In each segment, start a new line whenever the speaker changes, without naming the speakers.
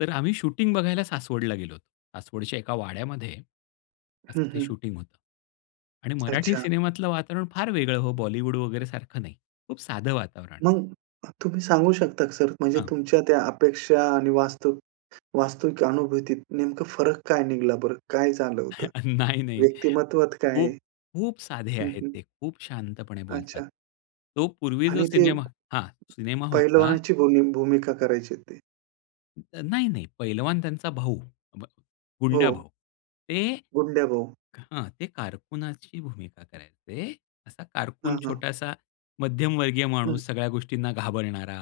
तर आम्ही शूटिंग बघायला सासवडला गेलो होतो. सासवडच्या एका वाड्यामध्ये असं
हं,
ते
हं.
शूटिंग होतं. आणि मराठी
अच्छा.
सिनेमातलं वातावरण फार वेगळं हो, बॉलिवूड वगैरे सारखं नाही. खूप साधं वातावरण.
मग तुम्ही सांगू शकता का सर, म्हणजे
हां.
तुमच्या त्या अपेक्षा आणि वास्तव वास्तविक अनुभूतीत नेमकं फरक काय निघाला बरं? काय झालं होतं?
नाही, नाही
व्यक्तिमत्वात काय
खूप, खूप साधे
हं,
आहेत
हं.
ते. खूप शांतपणे बोलतात.
अच्छा.
तो पूर्वी जो
आणि ते
सिनेमा हां, सिनेमा होता.
पैलवानाची भूमी भूमिका करायचे ते.
तर नाही, नाही. पैलवान त्यांचा भाऊ. भ
हो.
गुंड्याभाऊ. ते
गुंड्याभाऊ.
हां, ते कारकुनाची भूमिका करायचे. असा कारकून
हां, हां.
छोटासा मध्यमवर्गीय
हं.
माणूस सगळ्या गोष्टींना घाबरणारा,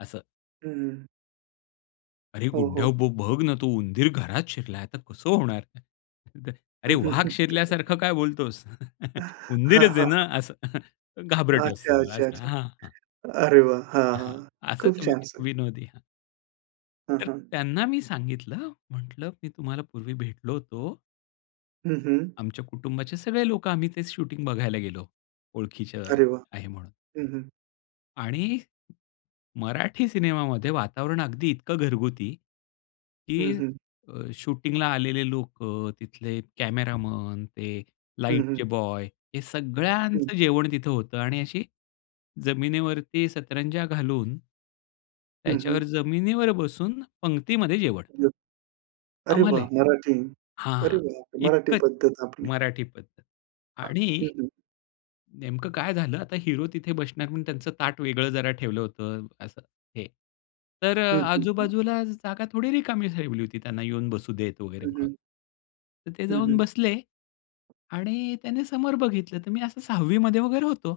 असं.
हं, हं.
अरे
हो,
गुंड्या
हो.
भाऊ बघ ना तो उंदीर घरात शिरला तर कसं होणार? अरे!
हं, हं,
वाघ
हं. तेथे का?
शिरल्यासारखं काय बोलतोस?
हां,
उंदीरच आहे
हां.
ना? असं, घाबरट
अच्छा,
असतो
अच्छा,
असा.
अच्छा.
हां, हां.
अरे वाह! हां,
हं,
हां. खूप
असचं वी
छान सर.
विनोदी. हां.
हं,
तर
हं.
त्यांना मी सांगितलं. म्हटलं "मी तुम्हाला पूर्वी भेटलो होतो."
हं, हं.
आमच्या कुटुंबाचे सगळे लोकं आम्ही तेच शूटिंग बघायला गेलो. ओळखीचं
अरे वाह!
आहे म्हणून.
हं, हं.
आणि मराठी सिनेमामध्ये वातावरण अगदी इतकं घरगुती,
हं,
की
हं.
अ, शूटिंगला आलेले लोकं, तिथले कॅमेरामन, ते
हं,
लाईटचे
हं.
बॉय हे
हं.
सगळ्यांचं जेवण तिथं होतं. आणि अशी जमिनीवरती सतरंजा घालून,
हं, हं.
त्याच्यावर जमिनीवर बसून पंगतीमध्ये जेवण.
[unintelligible] अरे वाह!
आम्हालाही.
मराठी. अरे
हां,
वाह! मराठी
इतकं
पद्धत आपली.
मराठी पद्धत.
हं,
आणि
हं.
नेमकं काय झालं आता हीरो तिथे बसणार म्हणून त्यांचं ताट वेगळं जरा ठेवलं होतं असं हे. तर अ,
हं, हं, हं.
आजू-बाजूला जागा थोडी रिकामी ठेवली होती त्यांना येऊन बसू देत वगैरे
हं,
म्हणून.
हं.
तर ते
हं,
जाऊन
हं.
बसले आणि त्याने समोर बघितलं. तर मी असं 6वी मध्ये वगैरे होतो.